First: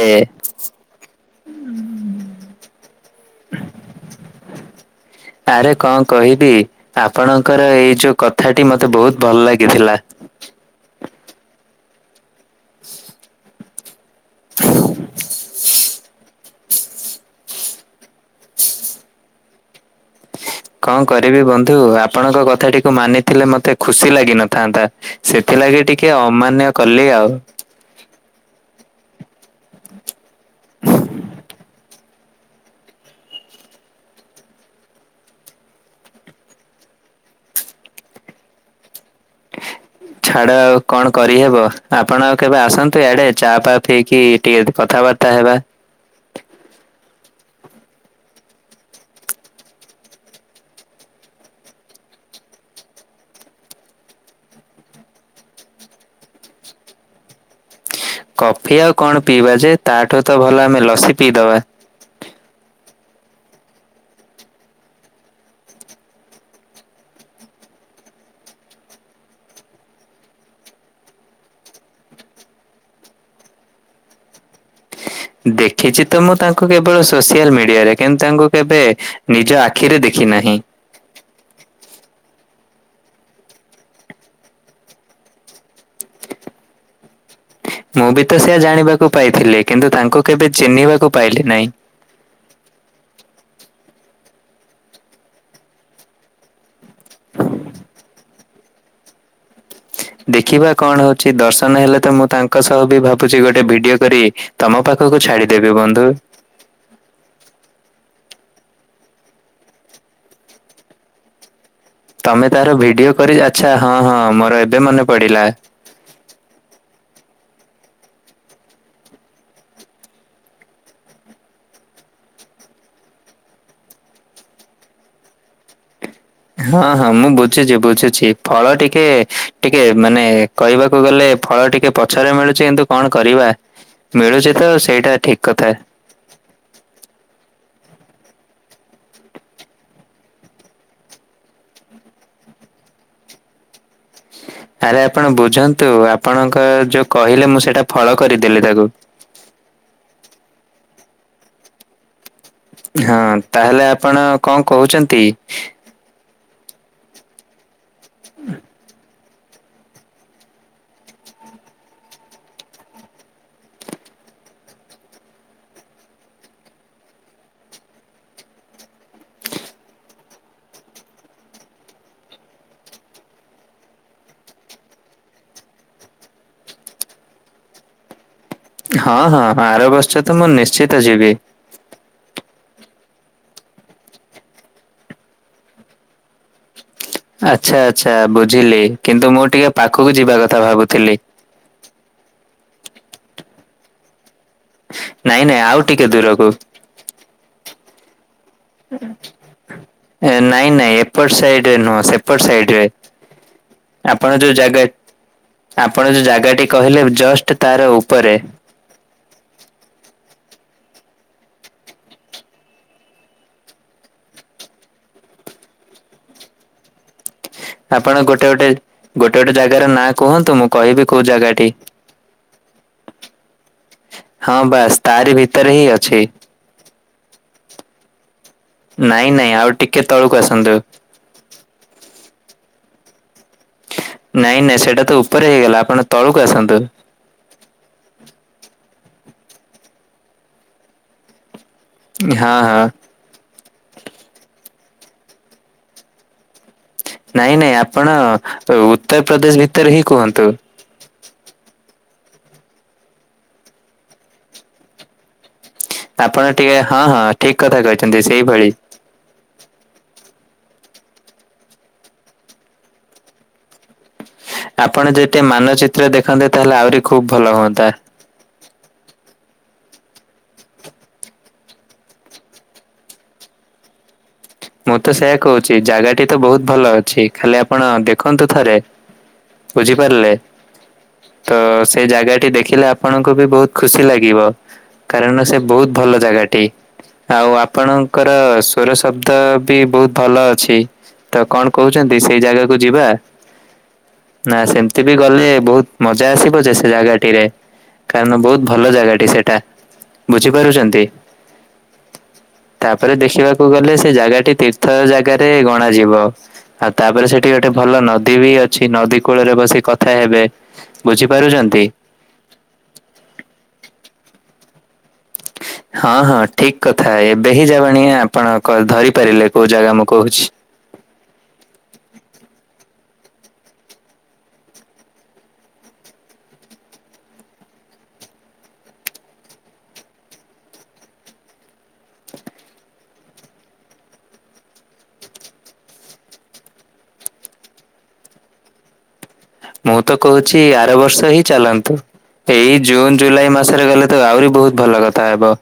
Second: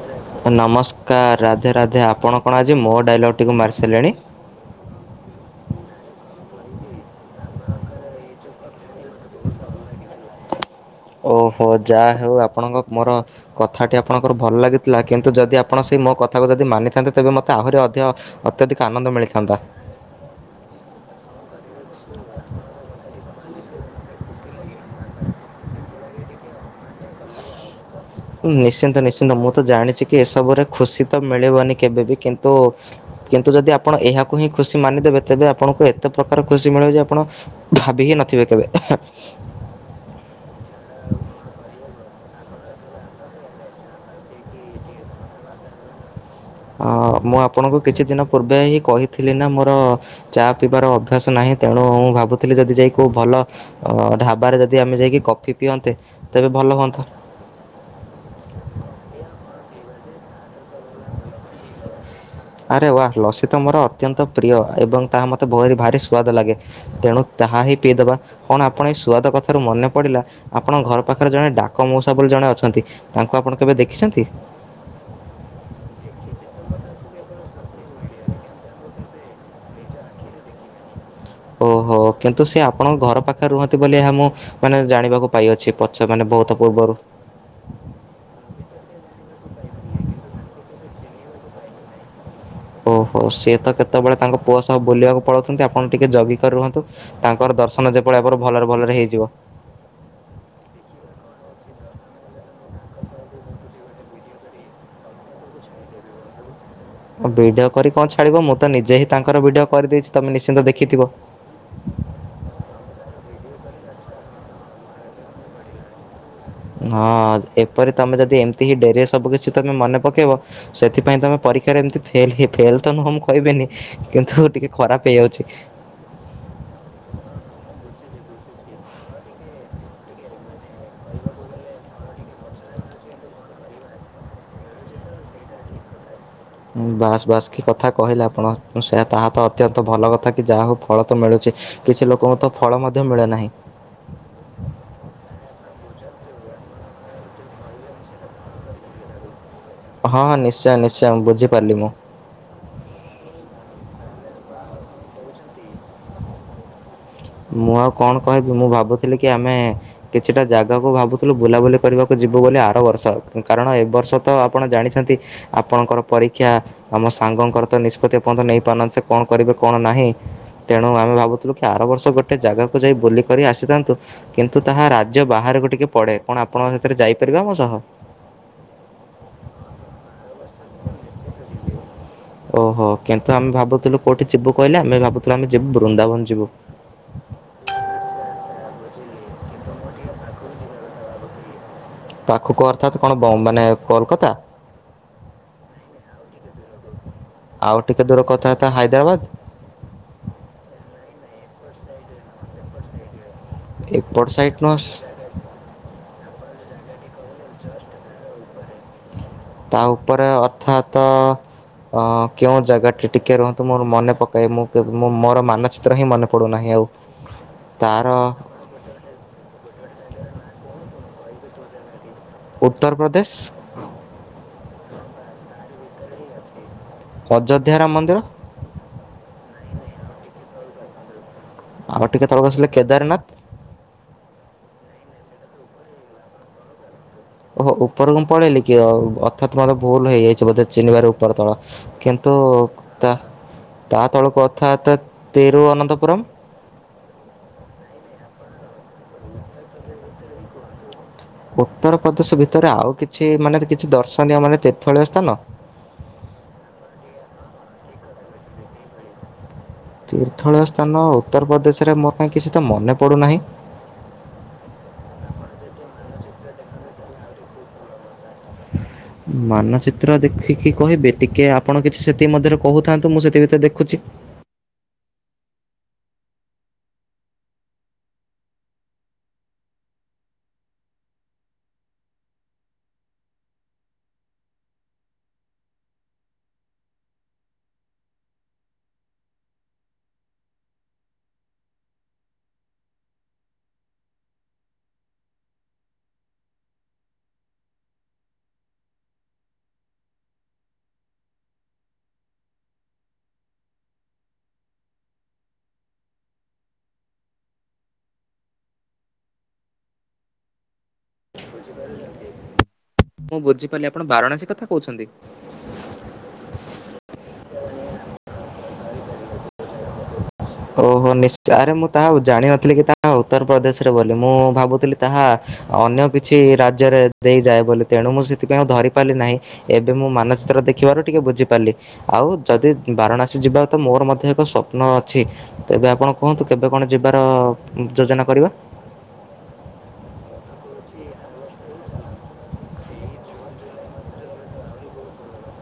ଏ ନମସ୍କାର୍ ରାଧେ-ରାଧେ ଆପଣ କଣ ଆଜି ମୋ ଡାଇଲଗ୍ଟିକୁ ମାରି ସାରିଲେଣି। ଆରେ କଣ କହିବି ଆପଣଙ୍କର ଏଇ ଯୋଉ କଥାଟି ମତେ ବହୁତ୍ ଭଲ ଲାଗିଥିଲା। ଓହୋ ଯାହା ହେଉ ଆପଣଙ୍କ ମୋର କଥାଟି ଆପଣଙ୍କର ଭଲ ଲାଗିଥିଲା କିନ୍ତୁ ଯଦି ଆପଣ ସେଇ ମୋ କଥାକୁ ଯଦି ମାନିଥାନ୍ତେ ତେବେ ମୋତେ ଆହୁରି ଅଧିକ ଅତ୍ୟଧିକ ଆନନ୍ଦ ମିଳିଥାନ୍ତା। କଣ କରିବି ବନ୍ଧୁ ଆପଣଙ୍କ କଥାଟିକୁ ମାନିଥିଲେ ମତେ ଖୁସି ଲାଗିିନଥାନ୍ତା। ସେଥିଲାଗି ଟିକେ ଅମାନ୍ୟ କଲି ଆଉ। ନିଶ୍ଚିନ୍ତ-ନିଶ୍ଚିନ୍ତ ମୁଁ ତ ଜାଣିଛି କି ଏସବୁରେ ଖୁସି ତ ମିଳିବନି କେବେବି କିନ୍ତୁ କିନ୍ତୁ ଯଦି ଆପଣ ଏହାକୁ ହିଁ ଖୁସି ମାନିଦେବେ ତେବେ ଆପଣଙ୍କୁ ଏତେ ପ୍ରକାର ଖୁସି ମିଳିବ ଯେ ଆପଣ ଭାବି ହିଁ ନଥିବେ କେବେ। ଛାଡ ଆଉ କଣ କରିହେବ ଆପଣ ଆଉ କେବେ ଆସନ୍ତୁ ଆଡେ ଚା ଫ ପିଇକି ଟିକେ କଥାବାର୍ତ୍ତା ତା ହେବା। ଅ ମୁଁ ଆପଣଙ୍କୁ କିଛି ଦିନ ପୂର୍ବେ ହିଁ କହିଥିଲି ନା ମୋର ଚା ପିଇବାର ଅଭ୍ୟାସ ନାହିଁ ତେଣୁ ମୁଁ ଭାବୁଥିଲି ଯଦି ଯାଇ କୋଉ ଭଲ ଅ ଢାବାରେ ଯଦି ଆମେ ଯାଇକି କଫି ପିଅନ୍ତେ ତେବେ ଭଲ ହୁଅନ୍ତା କଫି ଆଉ କଣ ପିଇବା ଯେ ତାଠୁ ତ ଭଲ ଆମେ ଲସି ପିଇଦବା। ଆରେ ୱା ଲସି ତ ମୋର ଅତ୍ୟନ୍ତ ପ୍ରିୟ ଏବଂ ତାହା ମୋତେ ଭହୁରି ଭାରି ସୁ୍ୱାଦ ଲାଗେ। ତେଣୁ ତାହା ହିଁ ପିଇଦବା, କଣ ଆପଣ ଏ ସୁଆଦ କଥାରୁ ମନେ ପଡିଲା ଆପଣଙ୍କ ଘର ପାଖରେ ଜଣେ ଡାକ ମଉସା ବୋଲି ଜଣେ ଅଛନ୍ତି ତାଙ୍କୁ ଆପଣ କେବେ ଦେଖିଛନ୍ତି? ଦେଖିଛି ତ ମୁଁ ତାଙ୍କୁ କେବଳ ସୋସିଆଲ ମିଡିଆରେ କିନ୍ତୁ ତାଙ୍କୁ କେବେ ନିଜ ଆଖିରେ ଦେଖି ନାହିଁ। ଓହୋ କିନ୍ତୁ ସେ ଆପଣଙ୍କ ଘର ପାଖରେ ରୁହନ୍ତି ବୋଲି ଏହା ମୁଁ ମାନେ ଜାଣିବାକୁ ପାଇଅଛି ପଛ ମାନେ ବହୁତ ପୂର୍ବରୁ। ମୁଁ ବି ତ ସେଆ ଜାଣିବାକୁ ପାଇଥିଲି କିନ୍ତୁ ତାଙ୍କୁ କେବେ ଚିହ୍ନିବାକୁ ପାଇଲି ନାହିଁ। ଓହୋ ସିଏ ତ କେତେବେଳେ ତାଙ୍କ ପୁଅ ସହ ବୁଲିବାକୁ ପଳାଉଛନ୍ତି ଆପଣ ଟିକିଏ ଜଗିକ ରୁହନ୍ତୁ। ତାଙ୍କର ଦର୍ଶନ ଯେପଳିଆପ ଭଲରେ ଭଲରେ ହେଇଯିବ। ଦେଖିବା କଣ ହଉଛି ଦର୍ଶନ ହେଲେ ତ ମୁଁ ତାଙ୍କ ସହ ବି ଭାବୁଛି ଗୋଟେ ଭିଡିଓ କରି ତମ ପାଖକୁ ଛାଡିଦେବି ବନ୍ଧୁ। ଭିଡିଓ କରି କଣ ଛାଡିବ ମୁଁ ତ ନିଜେ ହିଁ ତାଙ୍କର ଭିଡିଓ କରିଦେଇଛି ତମେ ନିଶ୍ଚିନ୍ତ ଦେଖିଥିବ। ତମେ ତାର ଭିଡିଓ କରି ଆଚ୍ଛା, ହଁ ହଁ ମୋର ଏବେ ମନେ ପଡିଲା। ହଁ ଏପରି ତମେ ଯଦି ଏମିତି ହିଁ ଡେରି ରେ ସବୁ କିଛି ତମେ ମନେ ପକେଇବ ସେଥିପାଇଁ ତମେ ପରୀକ୍ଷାରେ ଏମତି ଫେଲ, ଫେଲ ତ ନୁହଁ ମୁଁ କହିବେନି କିନ୍ତୁ ଟିକେ ଖରାପ ହେଇଯାଉଛି। ହଁ ହଁ ମୁଁ ବୁଝୁଛି ବୁଝୁଛି ଫଳ ଟିକେ ଟିକେ ମାନେ କହିବାକୁ ଗଲେ ଫଳ ଟିକେ ପ ପଛରେ ମିଳୁଛି କିନ୍ତୁ କଣ କରିବା ମିଳୁଛି ତ ସେଇଟା ଠିକ କଥା। ବାସ୍ ବାସ୍ କି କଥା କହିଲେ ଆପଣ ସେ ତାହା ତ ଅତ୍ୟନ୍ତ ଭଲ କଥା କି ଯାହାକୁ ଫଳ ତ ମିଳୁଛି। କିଛି ଲୋକଙ୍କୁ ତ ଫଳ ମଧ୍ୟ ମିଳେ ନାହିଁ। ଆରେ ଆପଣ ବୁଝନ୍ତୁ ଆପଣଙ୍କ ଯୋଉ କହିଲେ ମୁଁ ସେଇଟା ଫଳ କରିଦେଲି ତାକୁ। ହଁ ହଁ ନିଶ୍ଚୟ ନିଶ୍ଚୟ ମୁ ବୁଝିପାରିଲି ମୁଁ। ହଁ ତାହେଲେ ଆପଣ କଣ କହୁଛନ୍ତି? ମୁଁ ଆଉ କଣ କହିବି ମୁଁ ଭାବୁଥିଲି କି ଆମେ କିଛିଟା ଜାଗାକୁ ଭାବୁଥିଲୁ ବୁଲାବୁଲି କରିବାକୁ ଯିବୁ ବୋଲି ଆର ବର୍ଷ କାରଣ ଏବ ବର୍ଷ ତ ଆପଣ ଜାଣିଛନ୍ତି ଆପଣଙ୍କର ପରୀକ୍ଷା। ଆମ ସାଙ୍ଗଙ୍କର ତ ନିଷ୍ପତ୍ତି ପର୍ଯ୍ୟନ୍ତ ନେଇପାରୁନାହାନ୍ତି ସେ କଣ କରିବେ କଣ ନାହିଁ। ତେଣୁ ଆମେ ଭାବୁଥିଲୁ କି ଆର ବର୍ଷ ଗୋଟେ ଜାଗାକୁ ଯାଇ ବୁଲିକର ଆସିଥାନ୍ତୁ। କିନ୍ତୁ ତାହା ରାଜ୍ୟ ବାହାରକୁ ଟିକେ ପଡ଼େ କଣ ଆପଣ ସେଥିରେ ଯାଇପାରିବେ ଆମ ସହ? ହଁ ହଁଁ ଆର ବର୍ଷ ତ ମୁଁ ନିଶ୍ଚିତ ଯିବି। [inaudible] ଓହୋ କିନ୍ତୁ ଆମେ ଭାବୁଥିଲୁ କୋଉଠି ଯିବୁ କହିଲେ ଆମେ ଭାବୁଥିଲୁ ଆମେ ଯିବୁ ବୃନ୍ଦାବନ ଯିବୁ। ଆଚ୍ଛା ଆଚ୍ଛା ବୁଝିଲି କିନ୍ତୁ ମୁଁ ଟିକେ ପାଖକୁ ଯିବା କଥା ଭାବୁଥିଲି। ପାଖକୁ ଅର୍ଥାତ୍ କଣ ବମ୍ ମାନେ କୋଲକାତା। ନାଇଁ ନାଇଁ ଆଉ ଟିକେ ଦୂରକୁ। ଆଉ ଟିକେ ଦୂରକୁ ଅର୍ଥାତ୍ ହାଇଦ୍ରାବାଦ୍। ଏ ନାଇଁ ନାଇଁ ଏପଟ ସାଇଡରେ ନୁହଁ ସେପଟ ସାଇଡ ରେ। ଏପଟ ଆପଣ ଯୋଉ ସାଇଟ୍ ନୁହଁ ଜାଗା ଆପଣ ଯୋଉ ଜାଗାଟି କହିଲେ ଜଷ୍ଟ ତାର ଉପରେ। ତା ଉପରେ ଅର୍ଥାତ କେଉଁ ଜାଗାଟି ଟିକେ ରୁହନ୍ତୁ ମୋର ମନେ ପକାଏ ମୁଁଁ ମୋର ମାନଚିତ୍ର ହିଁ ମନେ ପଡ଼ୁନାହିଁ ଆଉ। ତାର ଆପଣ ଗୋଟେ ଗୋଟେ ଗୋଟେ ଗୋଟେ ଜାଗାର ନାଁ କୁହନ୍ତୁ ମୁଁ କହିବି କୋଉ ଜାଗାଟି। ଉତ୍ତରପ୍ରଦେଶ। ହଁ ବାସ୍ ତାରି ଭିତରେ ହିଁ ଅଛି। ଅଯୋଧ୍ୟା ରାମ ମନ୍ଦିର। ନାଇଁ ନାଇଁ ଆଉ ଟିକେ ତଳକୁ ଆସନ୍ତୁ। ଆଉ ଟିକେ ତଳକୁ ଆସିଲେ କେଦାରନାଥ। ନାଇଁ ନାଇଁ ସେଇଟା ତ ଉପରେ ହେଇଗଲା ଆପଣ ତଳକୁ ଆସନ୍ତୁ। ଓହୋ ଉପରକୁ ମୁଁ ପଳେଇଲି କି ଆଉ ଅର୍ଥାତ୍ ମୋର ଭୁଲ ହେଇଯାଇଛି ବୋଧେ ଚିହ୍ନିବାରେ ଉପର ତଳ। କିନ୍ତୁ ହଁ ହଁ ତା ତା ତଳକୁ ଅର୍ଥାତ୍ ତୀରୁଅନ୍ତପୁରମ୍। ନାଇଁ ନାଇଁ ଆପଣ ଉତ୍ତରପ୍ରଦେଶ ଭିତରେ ହିଁ କୁହନ୍ତୁ। ଉତ୍ତର ପ୍ରଦେଶ ଭିତରେ ଆଉ କିଛି ମାନେ କିଛି ଦର୍ଶନୀୟ ମାନେ ତୀର୍ଥଳୀୟ ସ୍ଥାନ। ଆପଣ ଟିକେ ହଁ ହଁ ଠିକ୍ କଥା କହିଛନ୍ତି ସେଇଭଳି। ତୀର୍ଥଳୀୟ ସ୍ଥାନ ଉତ୍ତରପ୍ରଦେଶରେ ମୋର କାଇଁ କିଛି ତ ମନେ ପଡ଼ୁନାହିଁ। ଆପଣ ଯେତେ ମାନଚିତ୍ର ଦେଖନ୍ତେ ତାହେଲେ ଆହୁରି ଖୁବ୍ ଭଲ ହୁଅନ୍ତା। ମାନଚିତ୍ର ଦେଖିକି କହିବେ ଟିକିଏ ଆପଣ କିଛି ସେତିକି ମଧ୍ୟରେ କହୁଥାନ୍ତୁ ମୁଁ ସେଥି ଭିତରେ ଦେଖୁଛି। ମୁଁ ତ ସେଇୟା କହୁଛି ଜାଗାଟି ତ ବହୁତ ଭଲ ଅଛି ଖାଲି ଆପଣ ଦେଖନ୍ତୁ ଥରେ। ବୁଝିପାରିଲେ? ତ ସେ ଜାଗାଟି ଦେଖିଲେ ଆପଣଙ୍କୁ ବି ବହୁତ ଖୁସି ଲାଗିବ। କାରଣ ସେ ବହୁତ ଭଲ ଜାଗାଟି ଆଉ ଆପଣଙ୍କର ସୋର ଶବ୍ ତ ବି ବହୁତ ଭଲ ଅଛି ତ କଣ କହୁଛନ୍ତି ସେଇ ଜାଗାକୁ ଯିବା। ନା ସେମତି ବି ଗଲେ ବହୁତ ମଜା ଆସିବ ଯେ ସେ ଜାଗାଟିରେ। କାରଣ ବହୁତ ଭଲ ଜାଗାଟି ସେଟା ବୁଝିପାରୁଛନ୍ତି। ତାପରେ ଦେଖିବାକୁ ଗଲେ ସେ ଜାଗାଟି ତୀର୍ଥ ଜାଗାରେ ଗଣାଯିବ। ଆଉ ତାପରେ ସେଠି ଗୋଟେ ଭଲ ନଦୀ ବି ଅଛି ନଦୀ କୂଳରେ ବସି କଥା ହେବେ। ବୁଝିପାରୁଛନ୍ତି? ମୁଁ ବୁଝିପାରିଲି ଆପଣ ବାରାଣାସୀ କଥା କହୁଛନ୍ତି। ହଁ ହଁ ଠିକ୍ କଥା ଏବେ ହିଁ ଯବାଣିିଆ ଆପଣ ଧରି ପାରିଲେ କୋଉ ଜାଗା ମୁଁ କହୁଛି। ଓହୋ ନିଷ୍ଚ ଆରେ ମୁଁ ତାହା ଜାଣିିନଥିଲି କି ତାହା ଉତ୍ତରପ୍ରଦେଶରେ ବୋଲି ମୁଁ ଭାବୁଥିଲି ତାହା ଅନ୍ୟ କିଛି ରାଜ୍ୟରେ ଦେଇଯାଏ ବୋଲି ତେଣୁ ମୁଁ ସେଥିପାଇଁ ଆଉ ଧରିପାରିଲି ନାହିଁ। ଏବେ ମୁଁ ମାନଚିତ୍ର ଦେଖିବାରୁ ଟିକେ ବୁଝିପାରିଲି। ଆଉ ଯଦି ବାରାଣାସୀ ଯିବାକୁ ତ ମୋର ମଧ୍ୟ ଏକ ସ୍ୱପ୍ନ ଅଛି ତେବେ ଆପଣ କୁହନ୍ତୁ କେବେ କଣ ଯିବାର ଯୋଜନା କରିବା। ମୁଁ ତ କହୁଛି ଆର ବର୍ଷ ହିଁ ଚାଲନ୍ତୁ। ଏଇ ଜୁନ୍ ଜୁଲାଇ ମାସରେ ଗଲେ ତ ଆହୁରି ବହୁତ ଭଲ କଥା ହେବ।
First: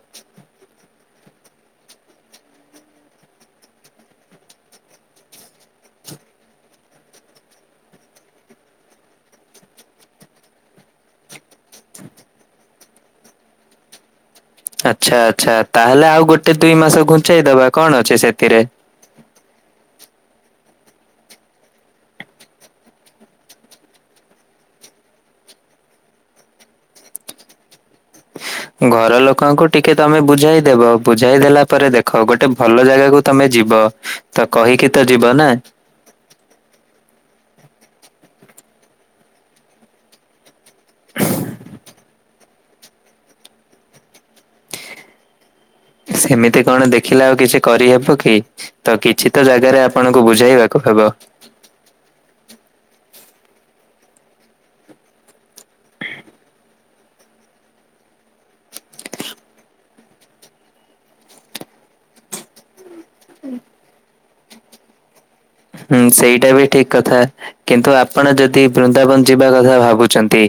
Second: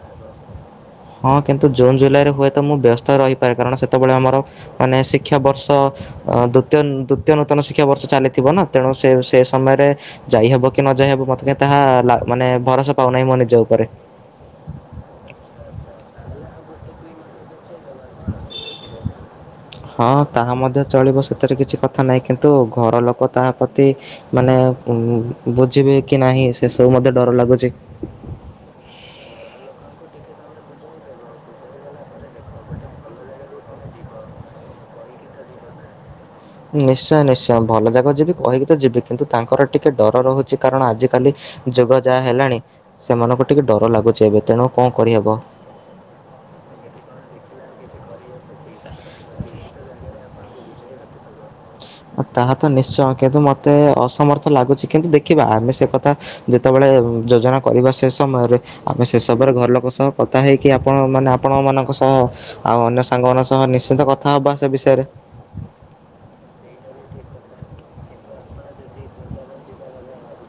ହଁ କିନ୍ତୁ ଜୁନ୍ ଜୁଲାଇରେ ହୁଏତ ମୁଁ ବ୍ୟସ୍ତ ରହିପାରେ କାରଣ ସେତେବେଳେ ଆମର ମାନେ ଶିକ୍ଷାବର୍ଷ ଅ ଦୁତୀୟ ଦୁତୀୟ ନୂତନ ଶିକ୍ଷାବର୍ଷ ଚାଲିଥିବ ନା ତେଣୁ ସେ ସେ ସମୟରେ ଯାଇ ହବ କି ନ ଯାଇ ହବ ମତେ କାହିଁ ତାହା ମାନେ ଭରସା ପାଉନାହିଁ ମୋ ନିଜ ଉପରେ। ଆଚ୍ଛା ଆଚ୍ଛା ତାହେଲେ ଆଉ ଗୋଟେ ଦୁଇ ମାସ ଘୁଞ୍ଚେଇ ଦବା କଣ ଅଛି ସେଥିରେ। ହଁ ତାହା ମଧ୍ୟ ଚଳିବ ସେଥିରେ କିଛି କଥା ନାହିଁ କିନ୍ତୁ ଘର ଲୋକ ତାହା ପ୍ରତି ମାନେ ଉଁ ବୁଝିବେ କି ନାହିଁ ସେ ସବୁ ମତେ ଡର ଲାଗୁଛି। ଘର ଲୋକଙ୍କୁ ଟିକେ ତମେ ବୁଝାଇଦବ ବୁଝାଇ ଦେଲା ପରେ ଦେଖ ଗୋଟେ ଭଲ ଜାଗାକୁ ତମେ ଯିବ ତ କହିକି ତ ଯିବ ନାଁ। ନିଶ୍ଚୟ ନିଶ୍ଚୟ ଭଲ ଯାଗାକୁ ଯିବି କହିକି ତ ଯିବି କିନ୍ତୁ ତାଙ୍କର ଟିକେ ଡର ରହୁଛି କାରଣ ଆଜିକାଲି। ଯୁଗ ଯାହା ହେଲାଣି ସେମାନଙ୍କୁ ଟିକେ ଡର ଲାଗୁଛି ଏବେ ତେଣୁ କଣ କରିହେବ। ସେମିତି କଣ ଦେଖିଲା ଆଉ କିଛି କରିହେବ କି ତ କିଛି ତ ଜାଗାରେ ଆପଣଙ୍କୁ ବୁଝେଇବା। ହବ। ତାହା ତ ନିଶ୍ଚୟ କିନ୍ତୁ ମତେ ଅସମର୍ଥ ଲାଗୁଛି କିନ୍ତୁ ଦେଖିବା ଆମେ ସେ କଥା ଯେତେବେଳେ ଯୋଜନା କରିବା ସେ ସମୟରେ ମୁଁ ସେସବରେ ଘର ଲୋକ ସହ କଥା ହେଇକି ଆପଣ ମାନେ ଆପଣ ମାନଙ୍କ ସହ ଆଉ ଅନ୍ୟ ସାଙ୍ଗମାନାନଙ୍କ ସହ ନିଶ୍ଚିନ୍ତ କଥା ହବା ସେ ବିଷୟରେ। ହୁଁ ସେଇଟା ବି ଠିକ୍ କଥା କିନ୍ତୁ ଆପଣ ଯଦି ବୃନ୍ଦାବନ ଯିବା କଥା ଭାବୁଛନ୍ତି?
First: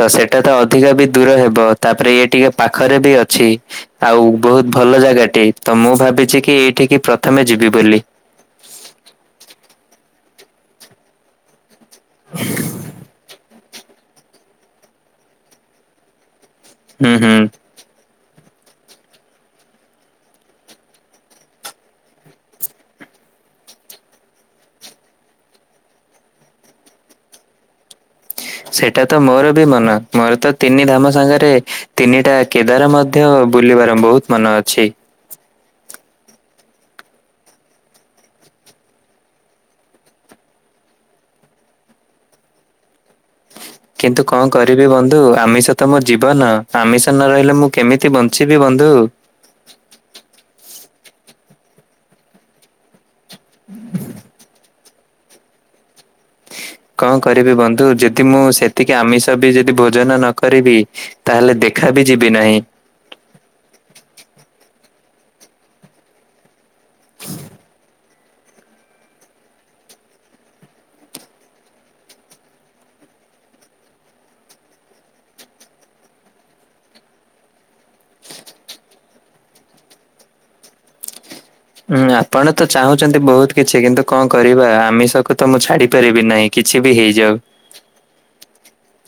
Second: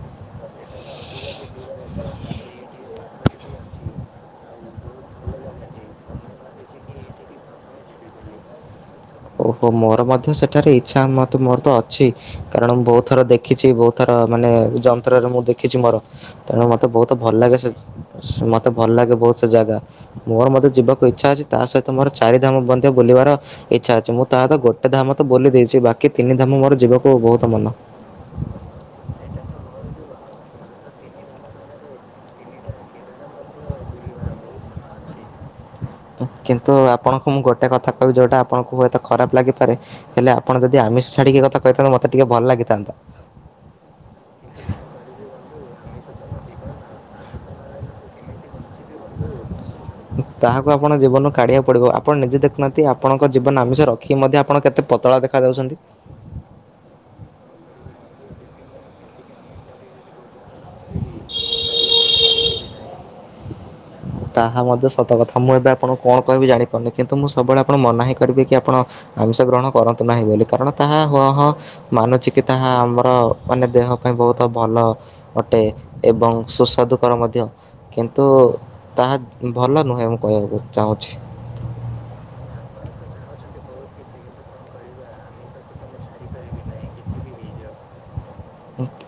ତ ସେଟା ତ ଅଧିକା ବି ଦୂର ହେବ ତାପରେ ଇଏ ଟିକେ ପାଖରେ ବି ଅଛି। ଆଉ ବହୁତ ଭଲ ଜାଗାଟିଏ ତ ମୁଁ ଭାବିଛି କି ଏଇଠିକ୍ ପ୍ରଥମେ ଯିବି ବୋଲି। ଓହୋ ମୋର ମଧ୍ୟ ସେଠାରେ ଇଚ୍ଛା ମ-ମୋର ତ ଅଛି କାରଣ ମୁଁ ବହୁତ ଥର ଦେଖି। ଦେଖିଛି ବହୁତ ଥର ମାନେ ଯନ୍ତ୍ରରେ ମୁଁ ଦେଖିଛି ମୋର ତେଣୁ ମତେ ବହୁତ ହୁଁ ଭଲ ହୁଁ ଲାଗେ ସେ। ମୋତେ ଭଲ ଲାଗେ ବହୁ ସେ ଜାଗା। ମୋର ମଧ୍ୟ ଯିବାକୁ ଇଚ୍ଛା ଅଛି ତା ସହିତ ମୋର ଚାରିଧାମ ବନ୍ଦ ବୁଲିବାର ଇଚ୍ଛା ଅଛି ମୁଁ ତାହା ତ ଗୋଟେ ଧାମ ତ ବୋଲି ଦେଇଛି ବାକି ତିନି ଧାମ ମୋର ଯିବାକୁ ବହୁତ ମନ। ସେଇଟା ତ ମୋର ବି ମନ ମୋର ତ ତିନି ଧାମ ସାଙ୍ଗରେ ତିନିଟା କେଦାର ମଧ୍ୟ ବୁଲିବାର ବହୁତ ମନ ଅଛି। କିନ୍ତୁ ଆପଣଙ୍କୁ ମୁଁ ଗୋଟେ କଥା କହିବି ଯଉଁଟା ଆପଣଙ୍କୁ ହୁଏତ ଖରାପ ଲାଗିପାରେ? ହେଲେ ଆପଣ ଯଦି ଆମିଷ ଛାଡ଼ିକି କଥା କହିଥାନ୍ତେ ମୋତେ ଟିକେ ଭଲ ଲାଗିଥାନ୍ତା। କିନ୍ତୁ କଣ କରିବି ବନ୍ଧୁ ଆମିଷ ତ ମୋ ଜୀବନ ଆମିଷ ନ ରହିଲେ ମୁଁ କେମିତି ବଞ୍ଚିବି ବନ୍ଧୁ। ତାହାକୁ ଆପଣ ଜୀବନରୁ କାଢିବାକୁ ପଡିବ ଆପଣ ନିଜେ ଦେଖୁନାହାନ୍ତି। ଆପଣଙ୍କ ଜୀବନ ଆମିଷ ରଖିକି ମଧ୍ୟ ଆପଣ କେତେ ପତଳା ଦେଖା ଯାଉଛନ୍ତି। କଣ କରିବି ବନ୍ଧୁ ଯଦି ମୁଁ ସେତିକି ଆମିଷ ବି ଯଦି ଭୋଜନ ନ କରିବି। ତାହେଲେ ଦେଖା ବି ଯିବି ନାହିଁ। ତାହା ମଧ୍ୟ ସତ କଥା ମୁଁ ଏବେ ଆପଣଙ୍କୁ କଣ କହିବି ଜାଣିପାରୁନି କିନ୍ତୁ ମୁଁ ସବୁବେଳେ ଆପଣ ମନା ହିଁ କରିବେ କି ଆପଣ ଆମିଶ ଗ୍ରହଣ କରନ୍ତୁ ନାହିଁ ବୋଲି କାରଣ ତାହା ହ ହଁ। ମାନୁଛି କି ତାହା ଆମର ମାନେ ଦେହ ପାଇଁ ବହୁତ ଭଲ ଅଟେ ଏବଂ ସୁସ୍ୱାଦୁକର ମଧ୍ୟ କିନ୍ତୁ ତାହା ଭଲ ନୁହେଁ ମୁଁ କହିବାକୁ ଚାହୁଁଛି। ହୁଁ ଆପଣ ତ ଚାହୁଁଛନ୍ତି ବହୁତ କିଛି କିନ୍ତୁ କଣ କରିବା ଆମିଷକୁ ତ ମୁଁ ଛାଡି ପାରିବି ନାହିଁ। କିଛି ବି ହେଇଯାଉ।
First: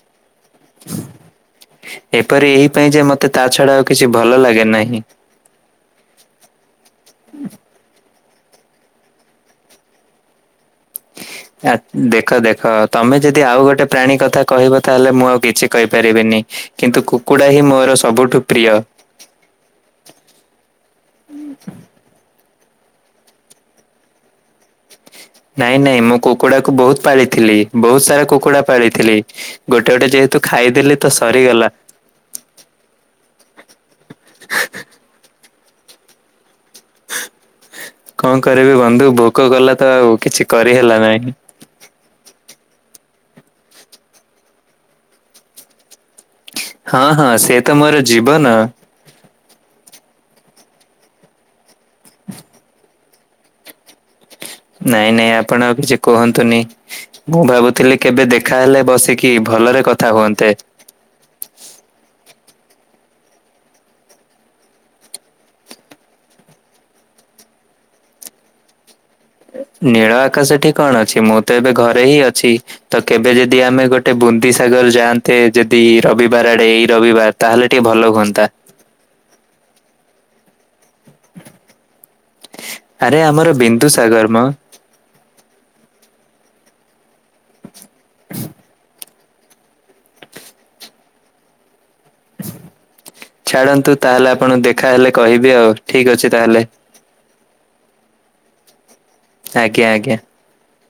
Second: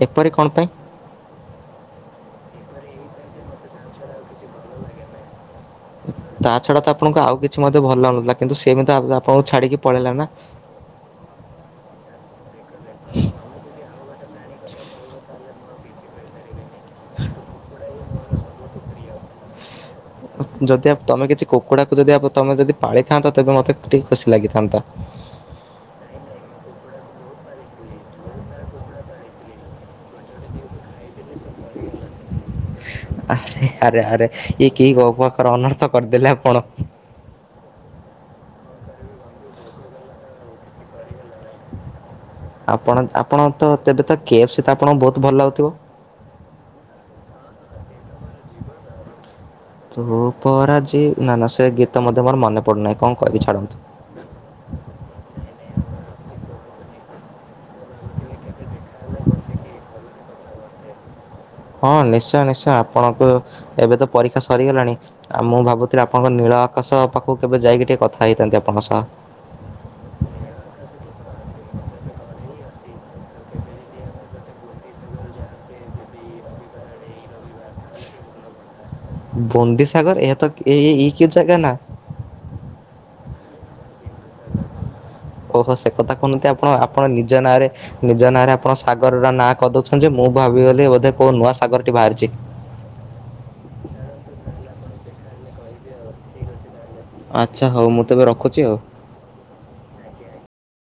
ଏପରି କଣ ପାଇଁ? ଏପରି ଏଇଥିପାଈ ଯେ ମୋତେ ତା ଛଡା ଆଉ କିଛି ଭଲ ଲାଗେ ନାହିଁ। ତା ଛଡା ତ ଆପଣଙ୍କୁ ଆଉ କିଛି ମଧ୍ୟ ଭଲ ନାଗୁନଥିଲା କିନ୍ତୁ ସେମିତି ଆପଣ-ଆପଣଙ୍କୁ ଛାଡିକି ପଳେଇଲା ନାଁ? [unintelligible] ଆ ଦେଖ ଦେଖ ତମେ ଯଦି ଆଉ ଗୋଟେ ପ୍ରାଣୀ କଥା କହିବ ତାହେଲେ ମୁଁ ଆଉ କିଛି କହିପାରିବିନି।। କିନ୍ତୁ କୁକୁଡ଼ା ହିଁ ମୋର ସବୁଠୁ ପ୍ରିୟ। ଯଦି ଆପ-ତମେ କିଛି କୁକୁଡାକୁ ଯଦି ଆପ-ତମେ ଯଦି ପାଳିଥାନ୍ତା ତେବେ ମତେ ଟିକେ ଖୁସି ଲାଗିଥାନ୍ତା। ନାଇଁ ନାଇଁ ମୁଁ କୁକୁଡା କୁ ବହୁତ ପାଳିଥିଲି ବହୁତ ସାରା କୁକୁଡା ପାଳିଥିଲି। ଗୋଟେ ଗୋଟେ ଯେହେତୁ ଖାଇଦେଲି ତ ସରିଗଲା। ଆରେ ଆରେ ଆରେ ଇଏ କି କୋଉ ପାଖରେ ଅନର୍ଥ କରିଦେଲେ ଆପଣ? କଣ କରିବି ବନ୍ଧୁ ଭୋକ କଲା ତ ଆଉ କିଛି କରିହେଲା ନାହିଁ। ଆପଣ ଆପଣ ତ ତେବେ ତ କେଫ୍ସି ଆପଣଙ୍କୁ ବହୁତ ଭଲ ଲାଗୁଥିବ? ହଁ ହଁ ସେ ତ ମୋର ଜୀବନ। [unintelligible] ତୁ ପରାଜି ନା ନା ସେ ଗୀତ ମଧ୍ୟ ମୋର ମନେ ପଡୁନାହିଁ କଣ କହିବି ଛାଡ଼ନ୍ତୁ। ନାଇଁ ନାଇଁ ଆପଣ ଆଉ କିଛି କୁହନ୍ତୁନି ମୁଁ ଭାବୁଥିଲି କେବେ ଦେଖାହେଲେ ବସିକି ଭଲରେ କଥା ହୁଅନ୍ତେ। ହଁ ନିଶ୍ଚୟ ନିଶ୍ଚୟ ଆପଣଙ୍କୁ ଏବେ ତ ପରୀକ୍ଷା ସରିଗଲାଣି। ଆଉ ମୁଁ ଭାବୁଥିଲି ଆପଣଙ୍କ ନୀଳ ଆକାଶ ପାଖକୁ କେବେ ଯାଇକି ଟିକେ କଥା ହେଇଥାନ୍ତି ଆପଣଙ୍କ ସହ। ନୀଳ ଆକାଶଠି କଣ ଅଛି ମୁଁ ତ ଏବେ ଘରେ ହିଁ ଅଛି। ତ କେବେ ଯଦି ଆମେ ଗୋଟେ ବୁନ୍ଦି ସାଗର ଯାଆନ୍ତେ ଯଦି ରବିବାର ଆଡେ ଏଇ ରବିବାର। ତାହେଲେ ଟିକେ ଭଲ ହୁଅନ୍ତା। ବନ୍ଦିସାଗର ଏତ ଏଇ ଏ କି ଜାଗା ନା? ଆରେ ଆମର ବିନ୍ଦୁ ସାଗର ମ ଓହୋ ସେ କଥା କହୁନାହାନ୍ତି ଆପଣ ଆପଣ ନିଜ ନାଁରେ ନିଜ ନାଁରେ ଆପଣ ସାଗରର ନାଁ କରି ଦଉଛନ୍ତି ମୁଁ ଭାବିଗଲି ବୋଧେ କୋଉ ନୂଆ ସାଗର ଟି ବାହାରିଛି। ଛାଡ଼ନ୍ତୁ ତାହେଲେ ଆପଣ ଦେଖା ହେଲେ କହିବି ଆଉ ଠିକ ଅଛି ତାହେଲେ। ଆଚ୍ଛା ହଉ ମୁଁ ତେବେ ରଖୁଛି ଆଉ। ଆଜ୍ଞା ଆଜ୍ଞା।